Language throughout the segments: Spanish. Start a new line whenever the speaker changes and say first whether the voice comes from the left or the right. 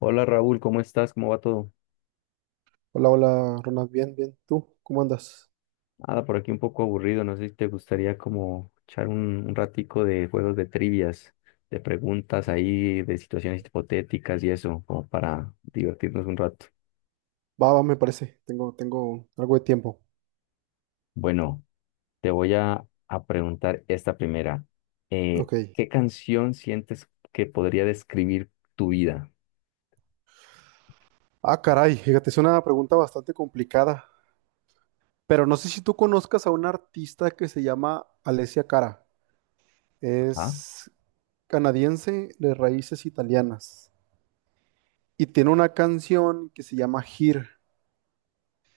left: Hola Raúl, ¿cómo estás? ¿Cómo va todo?
right: Hola, hola, Ronald, bien, bien. ¿Tú cómo andas?
left: Nada, por aquí un poco aburrido, no sé si te gustaría como echar un ratico de juegos de trivias, de preguntas ahí, de situaciones hipotéticas y eso, como para divertirnos un rato.
right: Va, va, me parece. Tengo algo de tiempo.
left: Bueno, te voy a preguntar esta primera.
right: Ok.
left: ¿Qué canción sientes que podría describir tu vida?
right: Ah, caray, fíjate, es una pregunta bastante complicada. Pero no sé si tú conozcas a una artista que se llama Alessia Cara.
left: Ajá.
right: Es canadiense de raíces italianas. Y tiene una canción que se llama Here.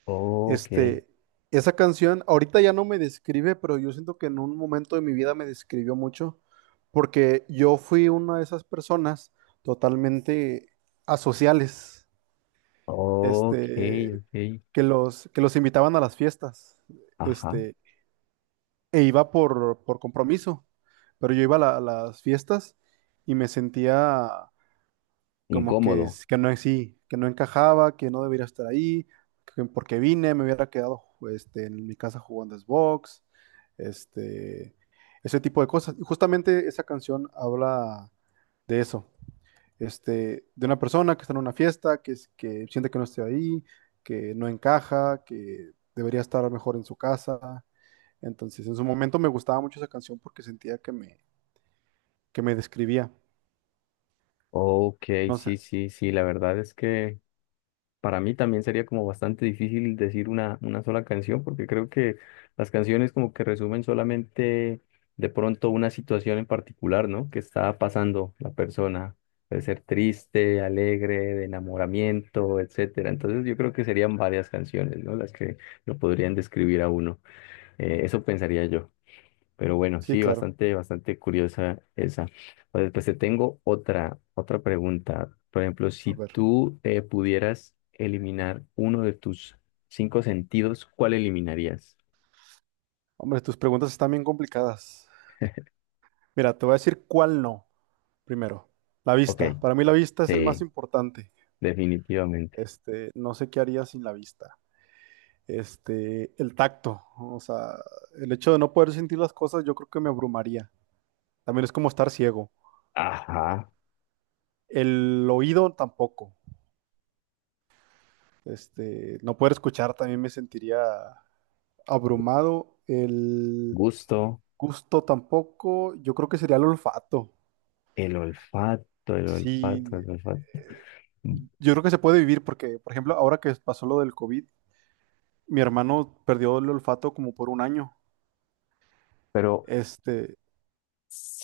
left: Ok,
right: Este, Esa canción ahorita ya no me describe, pero yo siento que en un momento de mi vida me describió mucho, porque yo fui una de esas personas totalmente asociales,
left: ok,
right: este,
left: ok.
right: que los invitaban a las fiestas,
left: Ajá.
right: este, e iba por compromiso, pero yo iba a las fiestas y me sentía como que,
left: Incómodo.
right: que no es sí, que no encajaba, que no debería estar ahí, que porque vine, me hubiera quedado en mi casa jugando Xbox, este, ese tipo de cosas. Y justamente esa canción habla de eso, de una persona que está en una fiesta, que, que siente que no está ahí, que no encaja, que debería estar mejor en su casa. Entonces, en su momento me gustaba mucho esa canción porque sentía que me describía.
left: Ok,
right: No sé,
left: sí, sí, sí, la verdad es que... Para mí también sería como bastante difícil decir una sola canción, porque creo que las canciones como que resumen solamente de pronto una situación en particular, ¿no? Que está pasando la persona. Puede ser triste, alegre, de enamoramiento, etcétera. Entonces yo creo que serían varias canciones, ¿no? Las que lo podrían describir a uno. Eso pensaría yo. Pero bueno,
right: sí,
left: sí,
right: claro.
left: bastante, bastante curiosa esa. O después te tengo otra pregunta. Por ejemplo,
right: A
left: si
right: ver.
left: tú pudieras eliminar uno de tus cinco sentidos, ¿cuál eliminarías?
right: Hombre, tus preguntas están bien complicadas. Mira, te voy a decir cuál no, primero. La
left: Ok,
right: vista. Para mí la vista es el más
left: sí,
right: importante.
left: definitivamente.
right: No sé qué haría sin la vista. El tacto. O sea, el hecho de no poder sentir las cosas, yo creo que me abrumaría. También es como estar ciego.
left: Ajá,
right: El oído tampoco. No poder escuchar también me sentiría abrumado. El
left: gusto,
right: gusto tampoco. Yo creo que sería el olfato.
left: el olfato, el olfato,
right: Sí,
left: el olfato.
right: yo creo que se puede vivir porque, por ejemplo, ahora que pasó lo del COVID, mi hermano perdió el olfato como por 1 año.
left: Pero
right: Este,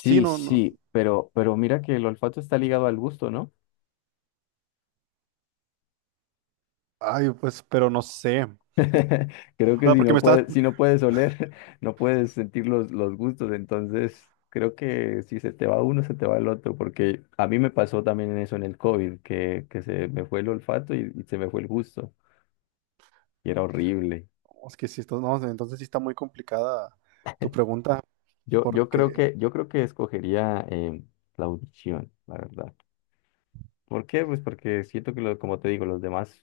right: sí, no, no,
left: sí, pero mira que el olfato está ligado al gusto, ¿no?
right: ay, pues, pero no sé. O
left: Creo que
right: sea,
left: si
right: porque
left: no
right: me estás,
left: puedes, si no puedes oler, no puedes sentir los gustos, entonces creo que si se te va uno, se te va el otro, porque a mí me pasó también en eso en el COVID, que se me fue el olfato y se me fue el gusto, y era horrible.
right: oh, es que si esto, no, entonces sí está muy complicada tu pregunta,
left: Yo, yo
right: porque,
left: creo que, yo creo que escogería la audición, la verdad. ¿Por qué? Pues porque siento que, como te digo, los demás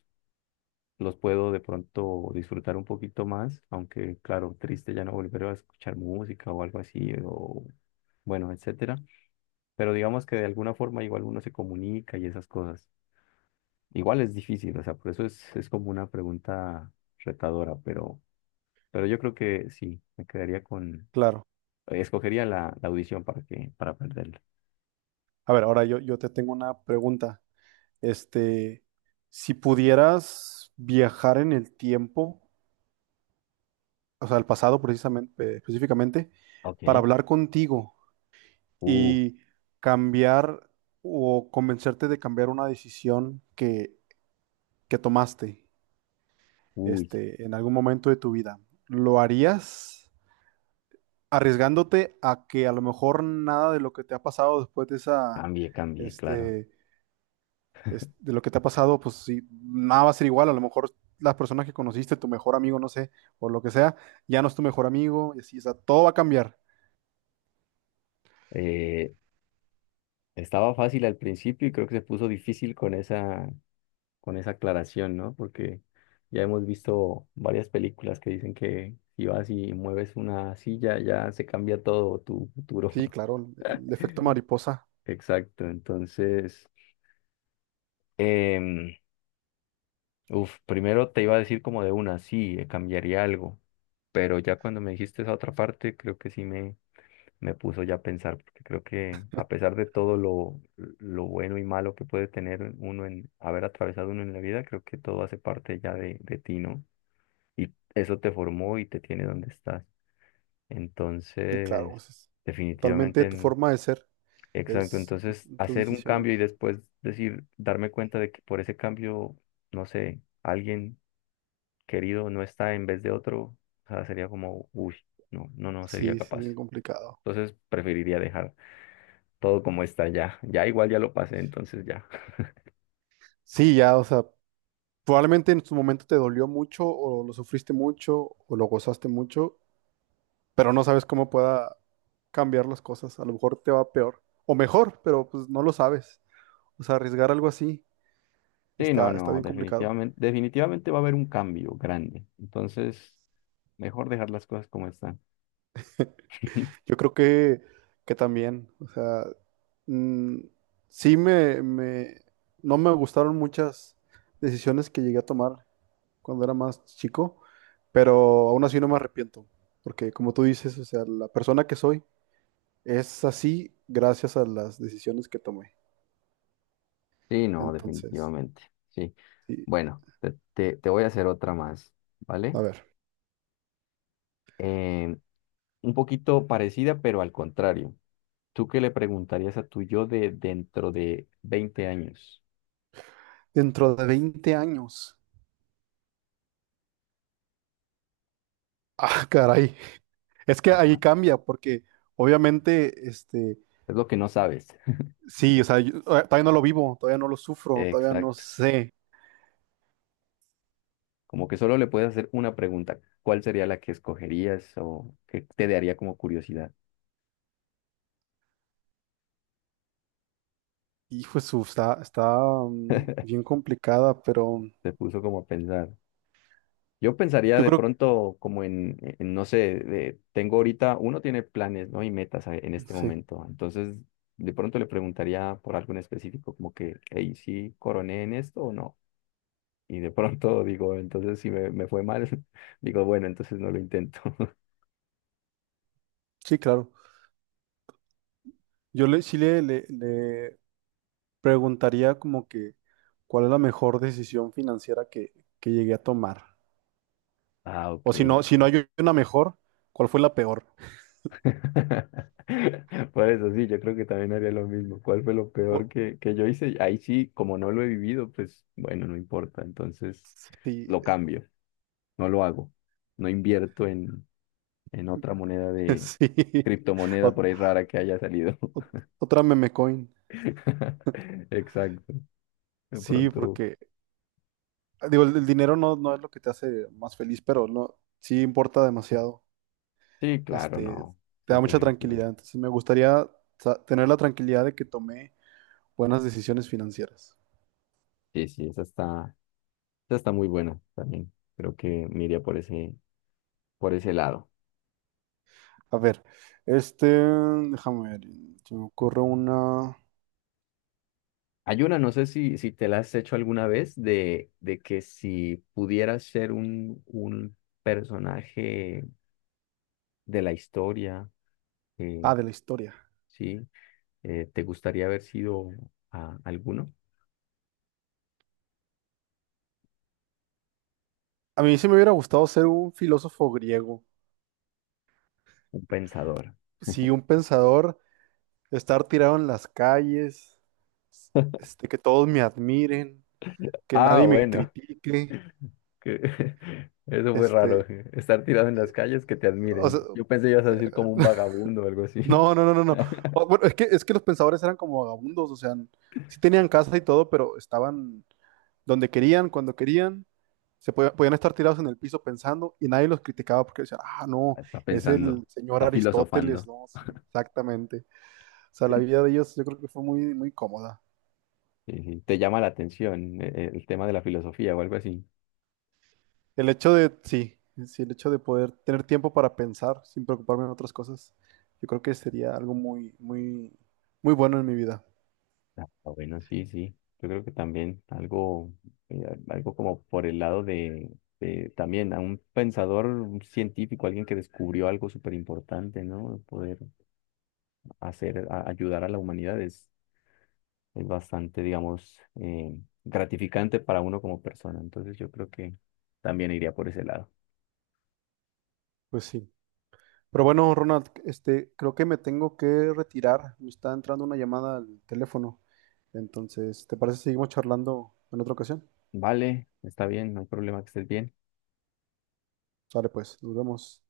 left: los puedo de pronto disfrutar un poquito más, aunque claro, triste ya no volver a escuchar música o algo así, o bueno, etcétera. Pero digamos que de alguna forma igual uno se comunica y esas cosas. Igual es difícil, o sea, por eso es como una pregunta retadora, pero yo creo que sí,
right: claro.
left: escogería la audición para que, para perderla.
right: A ver, yo te tengo una pregunta. Este, si pudieras viajar en el tiempo, o sea, al pasado precisamente, específicamente, para
left: Ok.
right: hablar contigo.
left: Uh,
right: Y cambiar o convencerte de cambiar una decisión que tomaste
left: Uy,
right: en algún momento de tu vida. ¿Lo harías arriesgándote a que a lo mejor nada de lo que te ha pasado después de esa,
left: cambié, cambié, claro.
right: este, de lo que te ha pasado, pues sí, nada va a ser igual, a lo mejor las personas que conociste, tu mejor amigo, no sé, o lo que sea, ya no es tu mejor amigo, y así, o sea, todo va a cambiar.
left: Eh, Estaba fácil al principio y creo que se puso difícil con esa aclaración, ¿no? Porque ya hemos visto varias películas que dicen que si vas y mueves una silla, ya se cambia todo tu futuro.
right: Sí, claro, el efecto mariposa,
left: Exacto, entonces, em, uf, primero te iba a decir como de una, sí, cambiaría algo, pero ya cuando me dijiste esa otra parte, creo que sí me puso ya a pensar, porque creo que a pesar de todo lo bueno y malo que puede tener uno en haber atravesado uno en la vida, creo que todo hace parte ya de ti, ¿no? Y eso te formó y te tiene donde estás.
right: sí, claro,
left: Entonces,
right: es totalmente
left: definitivamente,
right: tu forma de ser.
left: exacto.
right: Es
left: Entonces,
right: tus
left: hacer un cambio y
right: decisiones.
left: después decir, darme cuenta de que por ese cambio, no sé, alguien querido no está en vez de otro, o sea, sería como, uy, no, no, no sería
right: Sí, sí, es bien
left: capaz.
right: complicado.
left: Entonces, preferiría dejar todo como está ya. Ya igual ya lo pasé, entonces ya.
right: Sí, ya, o sea, probablemente en su momento te dolió mucho o lo sufriste mucho o lo gozaste mucho, pero no sabes cómo pueda cambiar las cosas. A lo mejor te va peor o mejor, pero pues no lo sabes. O sea, arriesgar algo así
left: Sí, no,
right: está, está
left: no,
right: bien complicado.
left: definitivamente, definitivamente va a haber un cambio grande. Entonces, mejor dejar las cosas como están.
right: Yo creo que también, o sea, mm, sí me, me, no me gustaron muchas decisiones que llegué a tomar cuando era más chico, pero aún así no me arrepiento, porque como tú dices, o sea, la persona que soy es así gracias a las decisiones que tomé.
left: Sí, no,
right: Entonces,
left: definitivamente. Sí.
right: sí,
left: Bueno, te voy a hacer otra más, ¿vale?
right: a ver,
left: Eh, un poquito parecida, pero al contrario. ¿Tú qué le preguntarías a tu yo de dentro de 20 años?
right: dentro de 20 años, ah, caray, es que ahí
left: Ajá.
right: cambia, porque obviamente,
left: Es lo que no sabes.
right: sí, o sea, yo todavía no lo vivo, todavía no lo sufro, todavía no
left: Exacto.
right: sé.
left: Como que solo le puedes hacer una pregunta. ¿Cuál sería la que escogerías o qué te daría como curiosidad?
right: Hijo de su, está bien complicada, pero
left: Te puso como a pensar. Yo pensaría
right: yo
left: de
right: creo
left: pronto como en no sé, tengo ahorita, uno tiene planes, ¿no? Y metas en
right: que
left: este
right: sí,
left: momento. Entonces, de pronto le preguntaría por algo en específico, como que, hey, ¿sí coroné en esto o no? Y de pronto digo, entonces si me fue mal, digo, bueno, entonces no lo intento.
right: sí, claro. Yo le, sí le preguntaría como que cuál es la mejor decisión financiera que llegué a tomar.
left: Ah, ok,
right: O si no, si no
left: ok.
right: hay una mejor, ¿cuál fue la peor?
left: Por eso sí, yo creo que también haría lo mismo. ¿Cuál fue lo
right: O-
left: peor que yo hice? Ahí sí, como no lo he vivido, pues bueno, no importa. Entonces,
right: sí,
left: lo cambio, no lo hago. No invierto en otra moneda de
right: sí.
left: criptomoneda por
right: Ot-
left: ahí rara que haya salido.
right: otra meme coin.
left: Exacto. De
right: Sí,
left: pronto.
right: porque digo, el dinero no, no es lo que te hace más feliz, pero no, sí importa demasiado.
left: Sí, claro,
right: Este,
left: no.
right: Te
left: Eso
right: da
left: es
right: mucha tranquilidad.
left: definitivamente.
right: Entonces me gustaría tener la tranquilidad de que tomé buenas decisiones financieras.
left: Sí, sí, esa está muy buena también. Creo que me iría por ese lado.
right: A ver, déjame ver, se me ocurre una...
left: Hay una, no sé si te la has hecho alguna vez, de que si pudieras ser un personaje de la historia,
right: Ah,
left: eh,
right: de la historia.
left: sí. ¿Te gustaría haber sido alguno?
right: A mí sí me hubiera gustado ser un filósofo griego.
left: Un pensador.
right: Sí, un pensador, estar tirado en las calles, que todos me admiren, que
left: Ah,
right: nadie me
left: bueno.
right: critique.
left: que- Eso fue raro.
right: Este,
left: Estar tirado en las calles, que te
right: o
left: admiren.
right: sea,
left: Yo pensé que ibas a decir como un vagabundo o algo así.
right: No, no, no, no, no. Bueno, es que los pensadores eran como vagabundos, o sea, sí tenían casa y todo, pero estaban donde querían, cuando querían, podían estar tirados en el piso pensando y nadie los criticaba porque decían, ah, no,
left: Está
right: es el
left: pensando,
right: señor
left: está
right: Aristóteles,
left: filosofando.
right: no, sí, exactamente. O sea, la vida de ellos yo creo que fue muy, muy cómoda.
left: Sí, sí. Te llama la atención el tema de la filosofía o algo así.
right: El hecho de, sí, sí, el hecho de poder tener tiempo para pensar sin preocuparme en otras cosas, yo creo que sería algo muy, muy, muy bueno en mi vida.
left: Ah, bueno, sí, sí. Yo creo que también algo, algo como por el lado de también a un pensador, un científico, alguien que descubrió algo súper importante, ¿no? Poder hacer, ayudar a la humanidad es bastante, digamos, gratificante para uno como persona. Entonces yo creo que también iría por ese lado.
right: Pues sí. Pero bueno, Ronald, creo que me tengo que retirar. Me está entrando una llamada al teléfono. Entonces, ¿te parece si seguimos charlando en otra ocasión?
left: Vale, está bien, no hay problema que estés bien.
right: Sale pues, nos vemos.